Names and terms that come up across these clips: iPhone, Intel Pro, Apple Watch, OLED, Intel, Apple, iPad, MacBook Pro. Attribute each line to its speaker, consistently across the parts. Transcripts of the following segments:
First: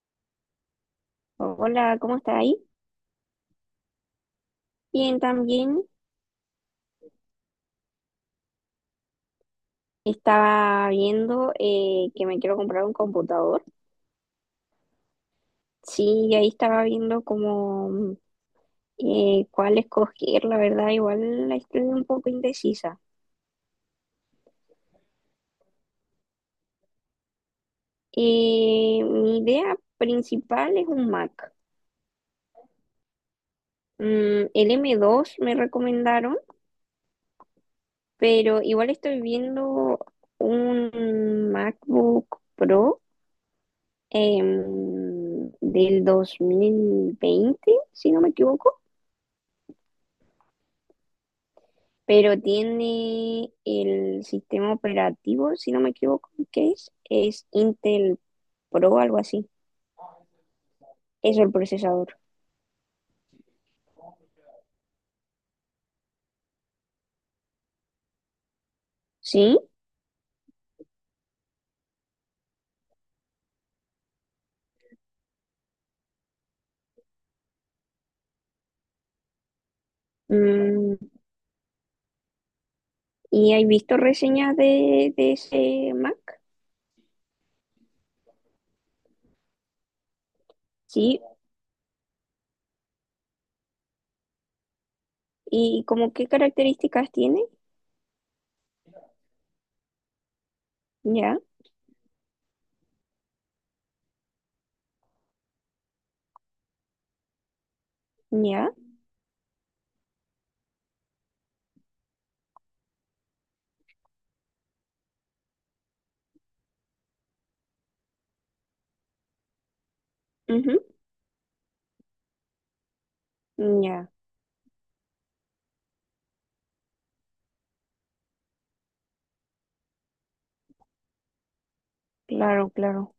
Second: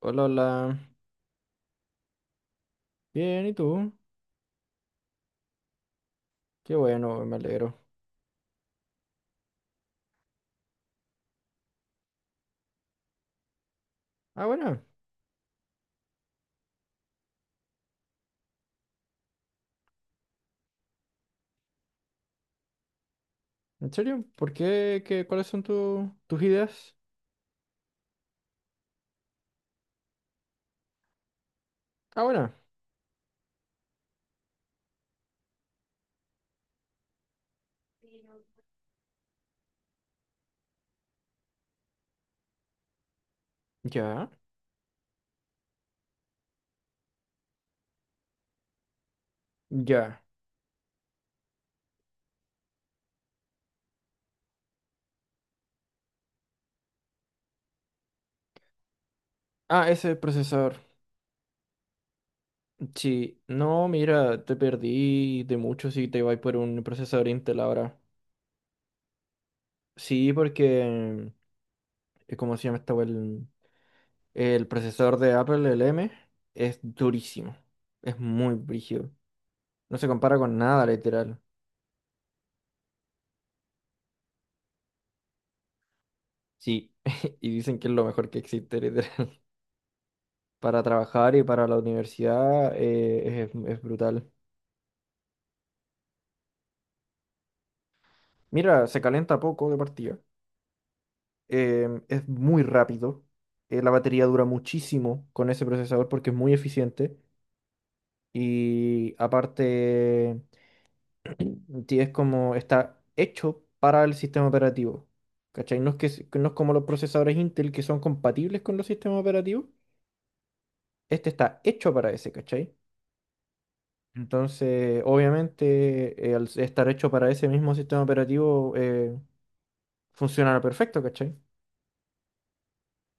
Speaker 1: Hola, hola.
Speaker 2: Hola, ¿cómo estás ahí?
Speaker 1: Bien, ¿y tú?
Speaker 2: Bien, también
Speaker 1: Qué bueno, me alegro.
Speaker 2: estaba viendo que me quiero comprar un computador.
Speaker 1: Ah, bueno,
Speaker 2: Sí, y ahí estaba viendo como cuál escoger, la verdad, igual la estoy un poco indecisa.
Speaker 1: ¿en serio? ¿Por qué? ¿Qué? ¿Cuáles son tus ideas?
Speaker 2: Mi idea principal es un Mac.
Speaker 1: Ah, bueno,
Speaker 2: El M2 me recomendaron, pero igual estoy viendo un MacBook Pro
Speaker 1: ya,
Speaker 2: del 2020, si no me equivoco.
Speaker 1: ya.
Speaker 2: Pero tiene el sistema operativo, si no me equivoco, ¿qué es? Es Intel Pro, algo así.
Speaker 1: Ah, ese procesador.
Speaker 2: Es el procesador.
Speaker 1: Sí, no, mira, te perdí de mucho si te vas por un procesador Intel ahora.
Speaker 2: ¿Sí?
Speaker 1: Sí, porque, ¿cómo se llama esta wea? El procesador de Apple, el M, es durísimo. Es muy brígido. No se compara con nada,
Speaker 2: Mm,
Speaker 1: literal.
Speaker 2: ¿Y hay visto reseñas de ese Mac?
Speaker 1: Sí, y dicen que es lo mejor que existe, literal. Para
Speaker 2: Sí.
Speaker 1: trabajar y para la universidad es brutal.
Speaker 2: ¿Y como qué características tiene?
Speaker 1: Mira, se calienta poco de partida.
Speaker 2: Ya,
Speaker 1: Es muy rápido. La batería dura muchísimo con ese procesador porque es muy eficiente.
Speaker 2: ya,
Speaker 1: Y aparte, es como está hecho para el sistema operativo. ¿Cachai? No es que, no es como los procesadores Intel que son compatibles con los sistemas operativos.
Speaker 2: ujú,
Speaker 1: Este está hecho para ese, ¿cachai?
Speaker 2: ya.
Speaker 1: Entonces, obviamente, al estar hecho para ese mismo sistema operativo, funcionará perfecto, ¿cachai?
Speaker 2: Claro, claro.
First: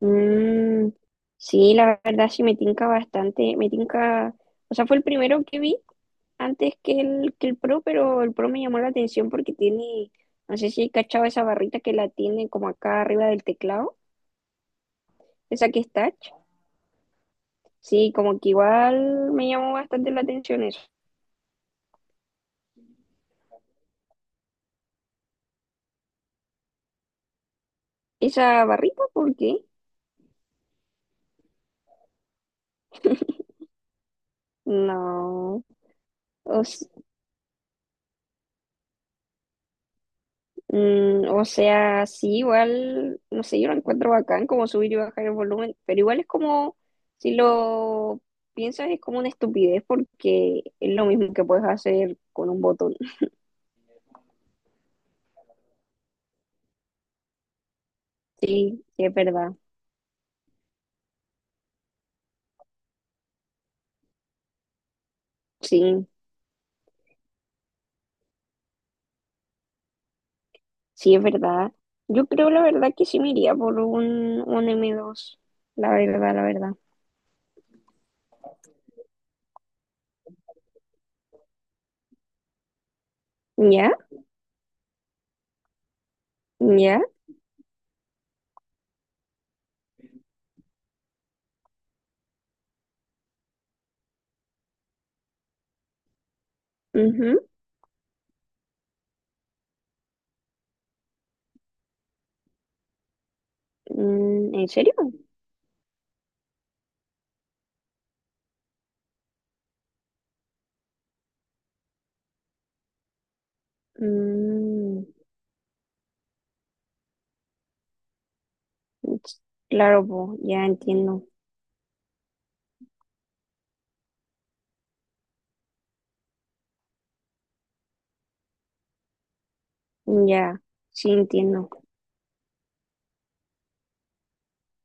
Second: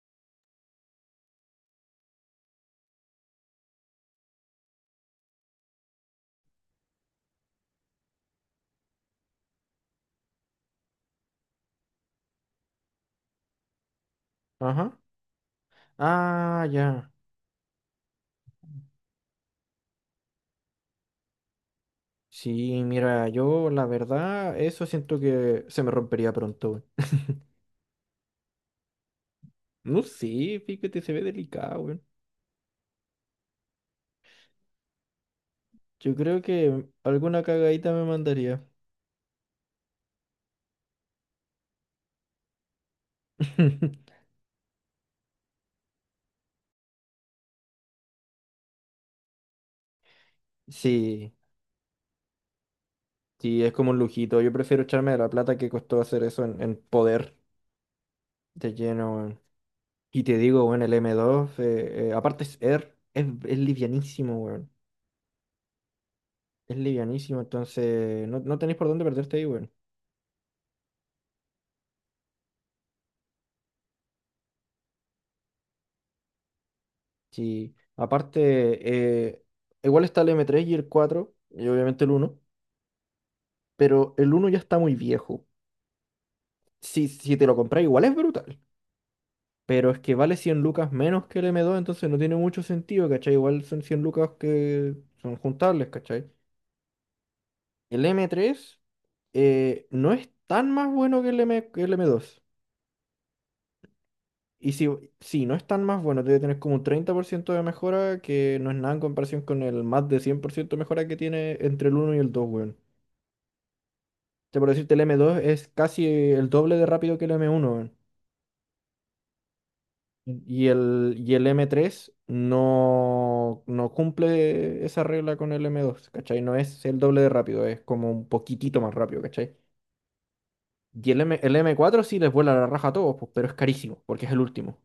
Speaker 2: Mm, sí, la verdad sí me tinca bastante, me tinca, o sea, fue el primero que vi antes que el Pro, pero el Pro me llamó la atención porque tiene, no sé si he cachado esa barrita que la tiene como acá arriba del teclado,
Speaker 1: Ajá.
Speaker 2: esa que es touch.
Speaker 1: Ah, ya.
Speaker 2: Sí, como que igual me llamó bastante la atención eso.
Speaker 1: Sí, mira, yo la verdad, eso siento que se me rompería pronto, weón.
Speaker 2: ¿Esa barrita por qué?
Speaker 1: No sé, fíjate, se ve delicado, weón.
Speaker 2: No.
Speaker 1: Yo creo
Speaker 2: O,
Speaker 1: que
Speaker 2: s-
Speaker 1: alguna cagadita me mandaría.
Speaker 2: o sea, sí, igual, no sé, yo lo encuentro bacán como subir y bajar el volumen, pero igual es como, si lo piensas, es como una estupidez porque es lo
Speaker 1: Sí,
Speaker 2: mismo que puedes hacer con un botón.
Speaker 1: sí, es como un lujito. Yo prefiero echarme de la plata que costó hacer eso en poder de
Speaker 2: Sí, sí, es
Speaker 1: lleno, weón.
Speaker 2: verdad.
Speaker 1: Y te digo, weón, el m dos aparte es Air, es livianísimo, weón.
Speaker 2: Sí,
Speaker 1: Es livianísimo, entonces no, no tenéis por dónde perderte ahí, weón.
Speaker 2: sí, es verdad. Yo creo la verdad que sí me iría por un M2. La verdad, la verdad.
Speaker 1: Sí, aparte, igual está el m tres y el 4 y obviamente el uno
Speaker 2: ¿Ya?
Speaker 1: pero el uno ya está muy viejo.
Speaker 2: ¿Ya?
Speaker 1: Si te lo compras, igual es brutal, pero es que vale 100 lucas menos que el m dos entonces no tiene mucho sentido, ¿cachai? Igual son 100 lucas que son juntables, ¿cachai?
Speaker 2: Ujú,
Speaker 1: El m tres no es tan más bueno que que el m dos.
Speaker 2: ¿en
Speaker 1: Y si,
Speaker 2: serio?
Speaker 1: sí, no es tan más bueno, debe tener como un 30% de mejora, que no es nada en comparación con el más de 100% de mejora que tiene entre el uno y el 2, sea, por decirte, el
Speaker 2: Mm,
Speaker 1: m dos es casi el doble de rápido que el m uno weón.
Speaker 2: s- claro, po,
Speaker 1: Y
Speaker 2: ya
Speaker 1: el,
Speaker 2: entiendo.
Speaker 1: y el m tres no, no cumple esa regla con el m dos, ¿cachai? No es el doble de rápido, es como un poquitito más rápido, ¿cachai?
Speaker 2: Ya,
Speaker 1: Y
Speaker 2: sí
Speaker 1: el, M, el
Speaker 2: entiendo.
Speaker 1: m cuatro sí les vuela la raja a todos, pues, pero es carísimo, porque es el último.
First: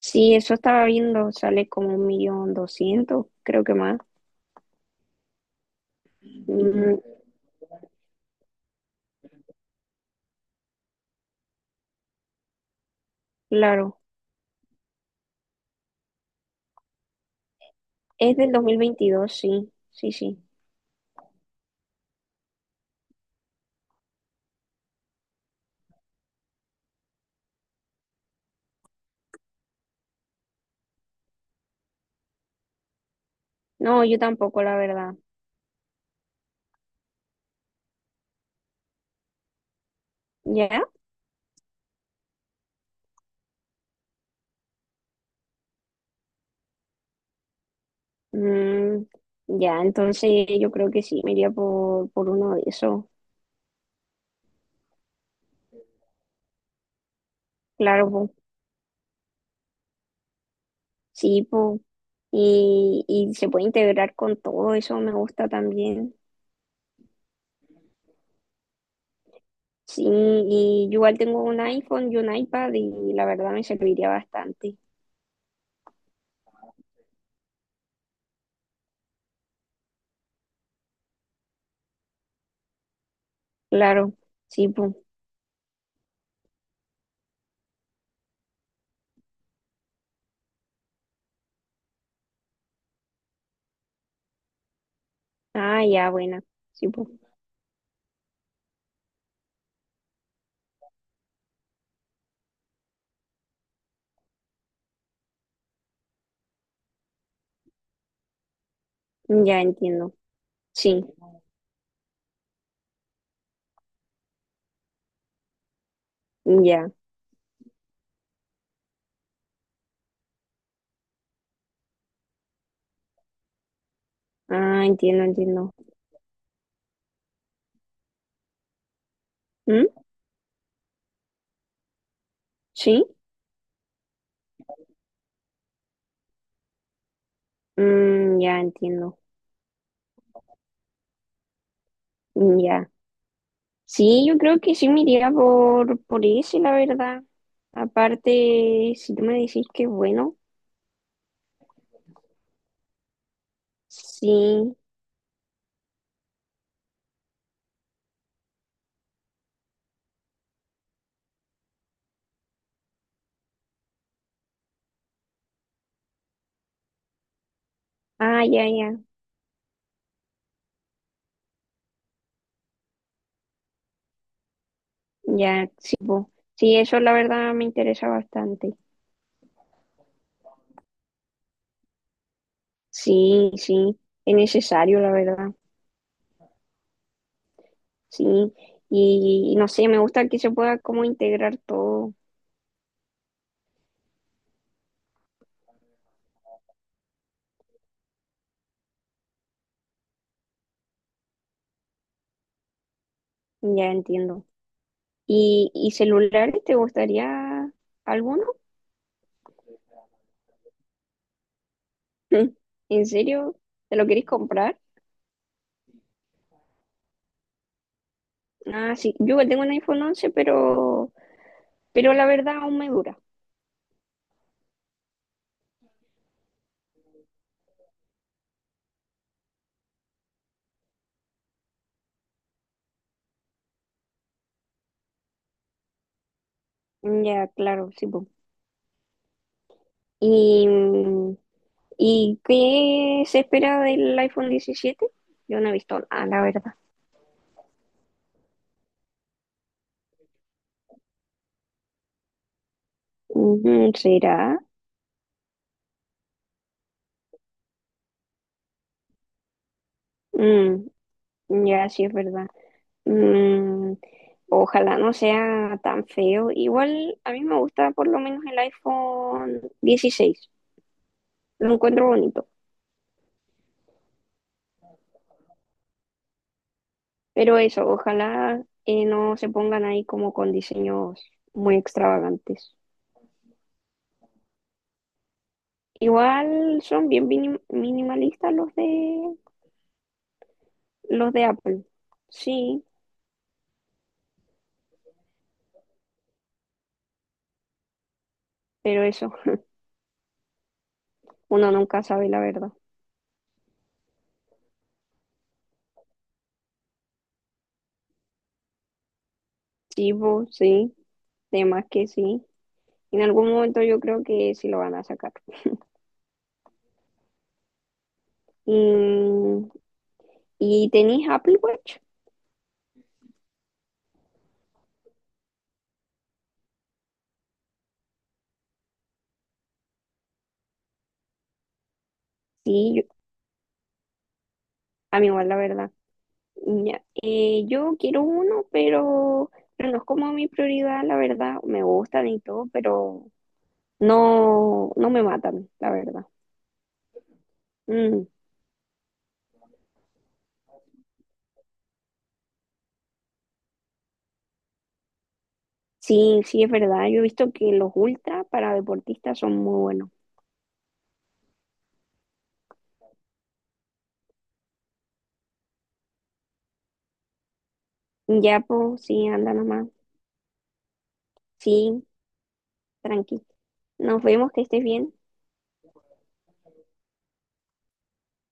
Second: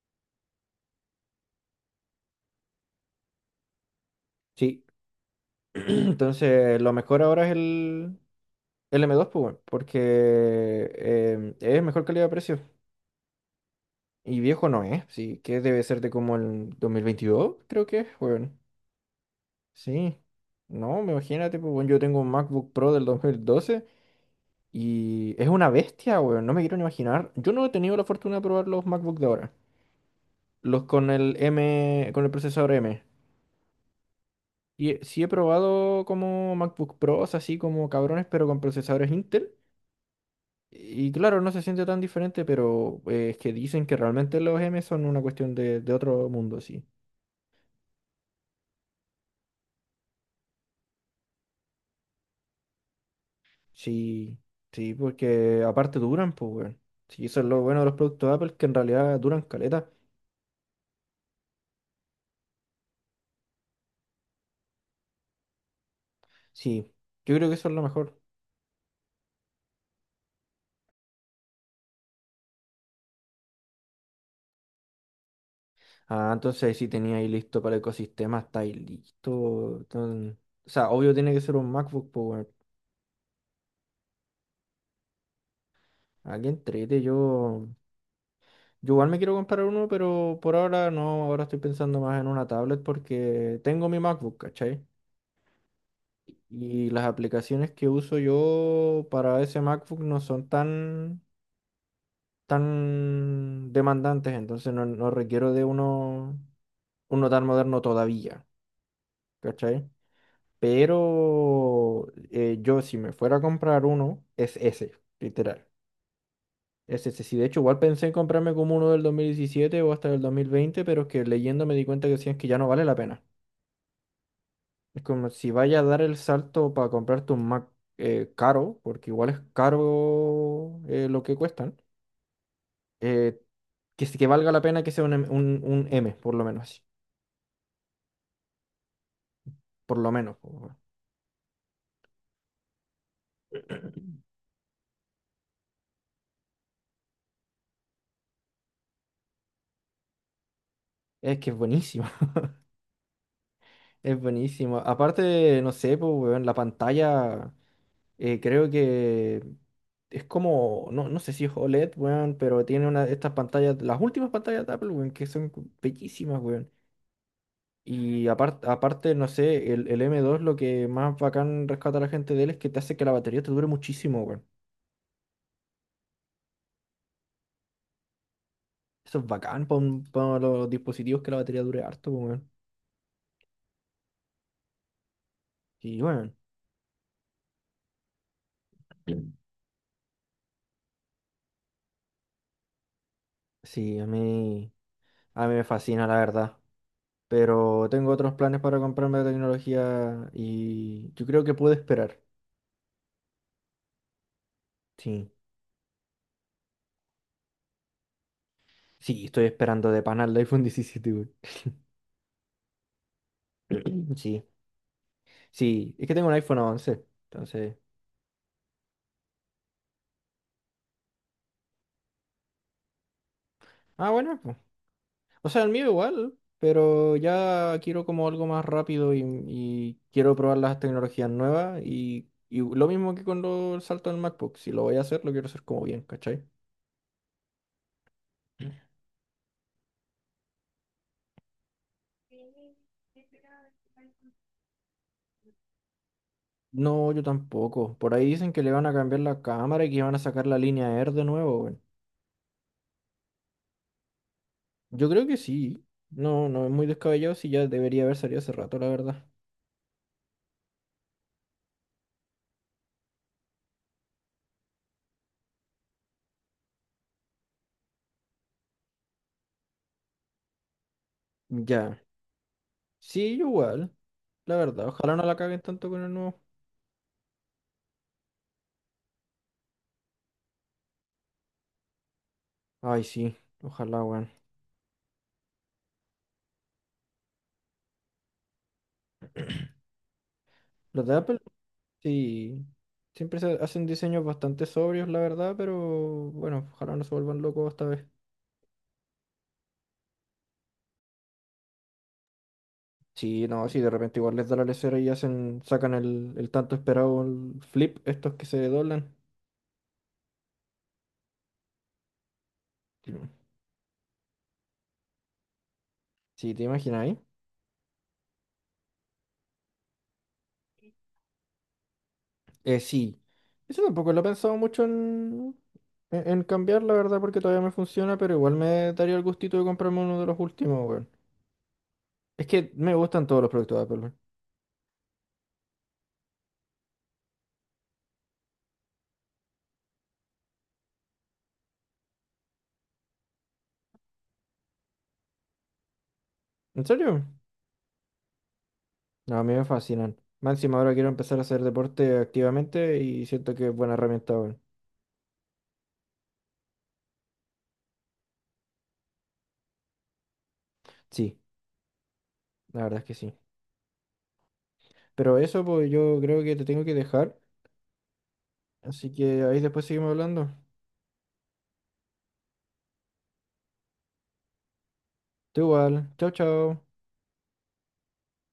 Speaker 2: Sí, eso estaba viendo, sale como 1.200.000, creo que más.
Speaker 1: Sí, entonces lo
Speaker 2: Mm,
Speaker 1: mejor ahora es el, m dos pues, weón, porque es mejor calidad de precio.
Speaker 2: claro,
Speaker 1: Y viejo no es, sí, que debe ser de como el 2022 creo que es,
Speaker 2: es del
Speaker 1: weón.
Speaker 2: 2022, sí, sí,
Speaker 1: Sí,
Speaker 2: sí.
Speaker 1: no, me imagínate, pues, weón, yo tengo un MacBook Pro del 2012 y es una bestia, weón, no me quiero ni imaginar. Yo no he tenido la fortuna de probar los MacBook de ahora, los con el M, con el procesador M.
Speaker 2: No, yo tampoco, la
Speaker 1: Y
Speaker 2: verdad.
Speaker 1: sí he probado como MacBook Pros, así como cabrones, pero con procesadores Intel.
Speaker 2: ¿Ya?
Speaker 1: Y claro, no se siente tan diferente, pero es que dicen que realmente los M son una cuestión de otro mundo, sí.
Speaker 2: Mm, ya, entonces yo creo que sí, me iría por uno de esos.
Speaker 1: Sí, sí, porque aparte duran, pues, weón. Sí, eso es lo bueno de los
Speaker 2: Claro,
Speaker 1: productos
Speaker 2: po.
Speaker 1: de Apple, que en realidad duran caleta.
Speaker 2: Sí, po. Y se puede integrar con todo, eso me gusta también.
Speaker 1: Sí, yo creo que eso es lo mejor.
Speaker 2: Sí, y yo igual tengo un iPhone y un iPad y la verdad me serviría bastante.
Speaker 1: Ah, entonces si tenía ahí listo para el ecosistema, está ahí listo. Entonces, o sea, obvio tiene que ser un MacBook Power.
Speaker 2: Claro, sí, pues.
Speaker 1: Aquí entrete, yo, igual me quiero comprar uno, pero por ahora no, ahora estoy pensando más en una tablet porque tengo mi MacBook, ¿cachai?
Speaker 2: Ah, ya, buena.
Speaker 1: Y
Speaker 2: Sí,
Speaker 1: las
Speaker 2: pues.
Speaker 1: aplicaciones que uso yo para ese MacBook no son tan, demandantes, entonces no, no requiero de uno tan moderno todavía,
Speaker 2: Ya
Speaker 1: ¿cachai?
Speaker 2: entiendo. Sí,
Speaker 1: Pero yo si me fuera a comprar uno, es ese, literal.
Speaker 2: ya.
Speaker 1: Es ese. Sí, de hecho, igual pensé en comprarme como uno del 2017 o hasta del 2020 pero es que leyendo me di cuenta que decían que ya no vale la pena.
Speaker 2: Ah,
Speaker 1: Es
Speaker 2: entiendo,
Speaker 1: como si
Speaker 2: entiendo.
Speaker 1: vaya a dar el salto para comprarte un Mac caro, porque igual es
Speaker 2: ¿Mm?
Speaker 1: caro lo que cuestan,
Speaker 2: ¿Sí?
Speaker 1: eh, que, sí que valga la pena que sea un M, por lo menos.
Speaker 2: Ya entiendo.
Speaker 1: Por lo menos. Po, weón.
Speaker 2: Ya. Sí, yo creo que sí me iría por ese, la verdad. Aparte, si tú me decís que es bueno,
Speaker 1: Es que es buenísimo, es
Speaker 2: sí.
Speaker 1: buenísimo. Aparte, no sé, pues, weón, la pantalla. Creo que es como, no, no sé si es OLED, weón, pero tiene una de estas pantallas, las últimas pantallas de Apple, weón, que son bellísimas, weón. Y
Speaker 2: Ah, ya,
Speaker 1: aparte,
Speaker 2: ya,
Speaker 1: aparte, no sé, el, m dos lo que más bacán rescata a la gente de él es que te hace que la batería te dure muchísimo, weón.
Speaker 2: ya, sí, po. Sí, eso la verdad me interesa bastante.
Speaker 1: Eso es bacán para los dispositivos que la batería dure harto, weón.
Speaker 2: Sí, sí, es necesario, la verdad.
Speaker 1: Y weón,
Speaker 2: Sí, y no sé, me gusta que se pueda como integrar todo.
Speaker 1: sí, a mí me fascina, la verdad. Pero tengo otros planes para comprarme de tecnología y yo creo que puedo esperar.
Speaker 2: Ya entiendo.
Speaker 1: Sí.
Speaker 2: ¿Y celulares te gustaría alguno?
Speaker 1: Sí, estoy esperando de pana el iPhone 17, güey.
Speaker 2: ¿En serio? ¿Te lo querés
Speaker 1: Sí,
Speaker 2: comprar?
Speaker 1: sí, es que tengo un iPhone 11, entonces.
Speaker 2: Ah, sí, yo igual tengo un iPhone 11, pero... Pero la verdad aún me dura.
Speaker 1: Ah, bueno, pues. O sea, el mío igual, pero ya quiero como algo más rápido y quiero probar las tecnologías nuevas y lo mismo que con el salto del MacBook, si lo voy a hacer, lo quiero hacer como bien, ¿cachai?
Speaker 2: Ya, claro, sí, po. ¿Y, mm, y qué se espera del iPhone 17? Yo no he visto nada, la verdad.
Speaker 1: No, yo tampoco. Por ahí dicen que le van a cambiar la cámara y que van a sacar la línea Air de nuevo, güey.
Speaker 2: Ujú, ¿será?
Speaker 1: Yo creo que sí. No, no es muy descabellado si ya debería haber salido hace rato, la verdad.
Speaker 2: Mm, ya, sí es verdad. Mm, Ojalá no sea tan feo. Igual a mí me gusta por lo menos el iPhone 16. Lo
Speaker 1: Ya.
Speaker 2: encuentro bonito.
Speaker 1: Sí, yo igual. La verdad, ojalá no la caguen tanto con el nuevo.
Speaker 2: Pero eso, ojalá no se pongan ahí como con diseños muy extravagantes.
Speaker 1: Ay, sí, ojalá, weón.
Speaker 2: Igual son bien minimalistas los de
Speaker 1: Los de
Speaker 2: los
Speaker 1: Apple,
Speaker 2: de Apple.
Speaker 1: sí.
Speaker 2: Sí,
Speaker 1: Siempre se hacen diseños bastante sobrios, la verdad, pero bueno, ojalá no se vuelvan locos esta vez.
Speaker 2: pero eso, uno nunca sabe la verdad.
Speaker 1: Sí, no, si de repente igual les da la lesera y sacan el, tanto esperado el flip, estos que se doblan.
Speaker 2: Sí, po, sí, de más que sí.
Speaker 1: Sí,
Speaker 2: En algún momento yo creo que sí lo van a sacar.
Speaker 1: sí, ¿te imaginas ahí?
Speaker 2: Y, y tenéis Apple Watch.
Speaker 1: Sí. Eso tampoco lo he pensado mucho en, en cambiar, la verdad, porque todavía me funciona, pero igual me daría el gustito de comprarme uno de los últimos, weón. Es que me
Speaker 2: Sí,
Speaker 1: gustan todos los productos de Apple.
Speaker 2: a mí igual la verdad. Ya, yo quiero uno, pero no es como mi prioridad, la verdad. Me gustan y todo, pero no, no me matan, la verdad.
Speaker 1: ¿En serio?
Speaker 2: Mm.
Speaker 1: No, a mí me fascinan. Más encima ahora quiero empezar a hacer deporte activamente y siento que es buena herramienta, weón.
Speaker 2: Sí, sí, es verdad. Yo he visto que los ultra para deportistas son muy buenos.
Speaker 1: Sí, la verdad es que sí. Pero eso, pues yo creo que te tengo que dejar.
Speaker 2: Ya, pues,
Speaker 1: Así
Speaker 2: sí,
Speaker 1: que ahí
Speaker 2: anda
Speaker 1: después
Speaker 2: nomás.
Speaker 1: seguimos hablando.
Speaker 2: Sí, tranqui. Nos vemos, que estés bien.
Speaker 1: Tú igual. Chao, chao.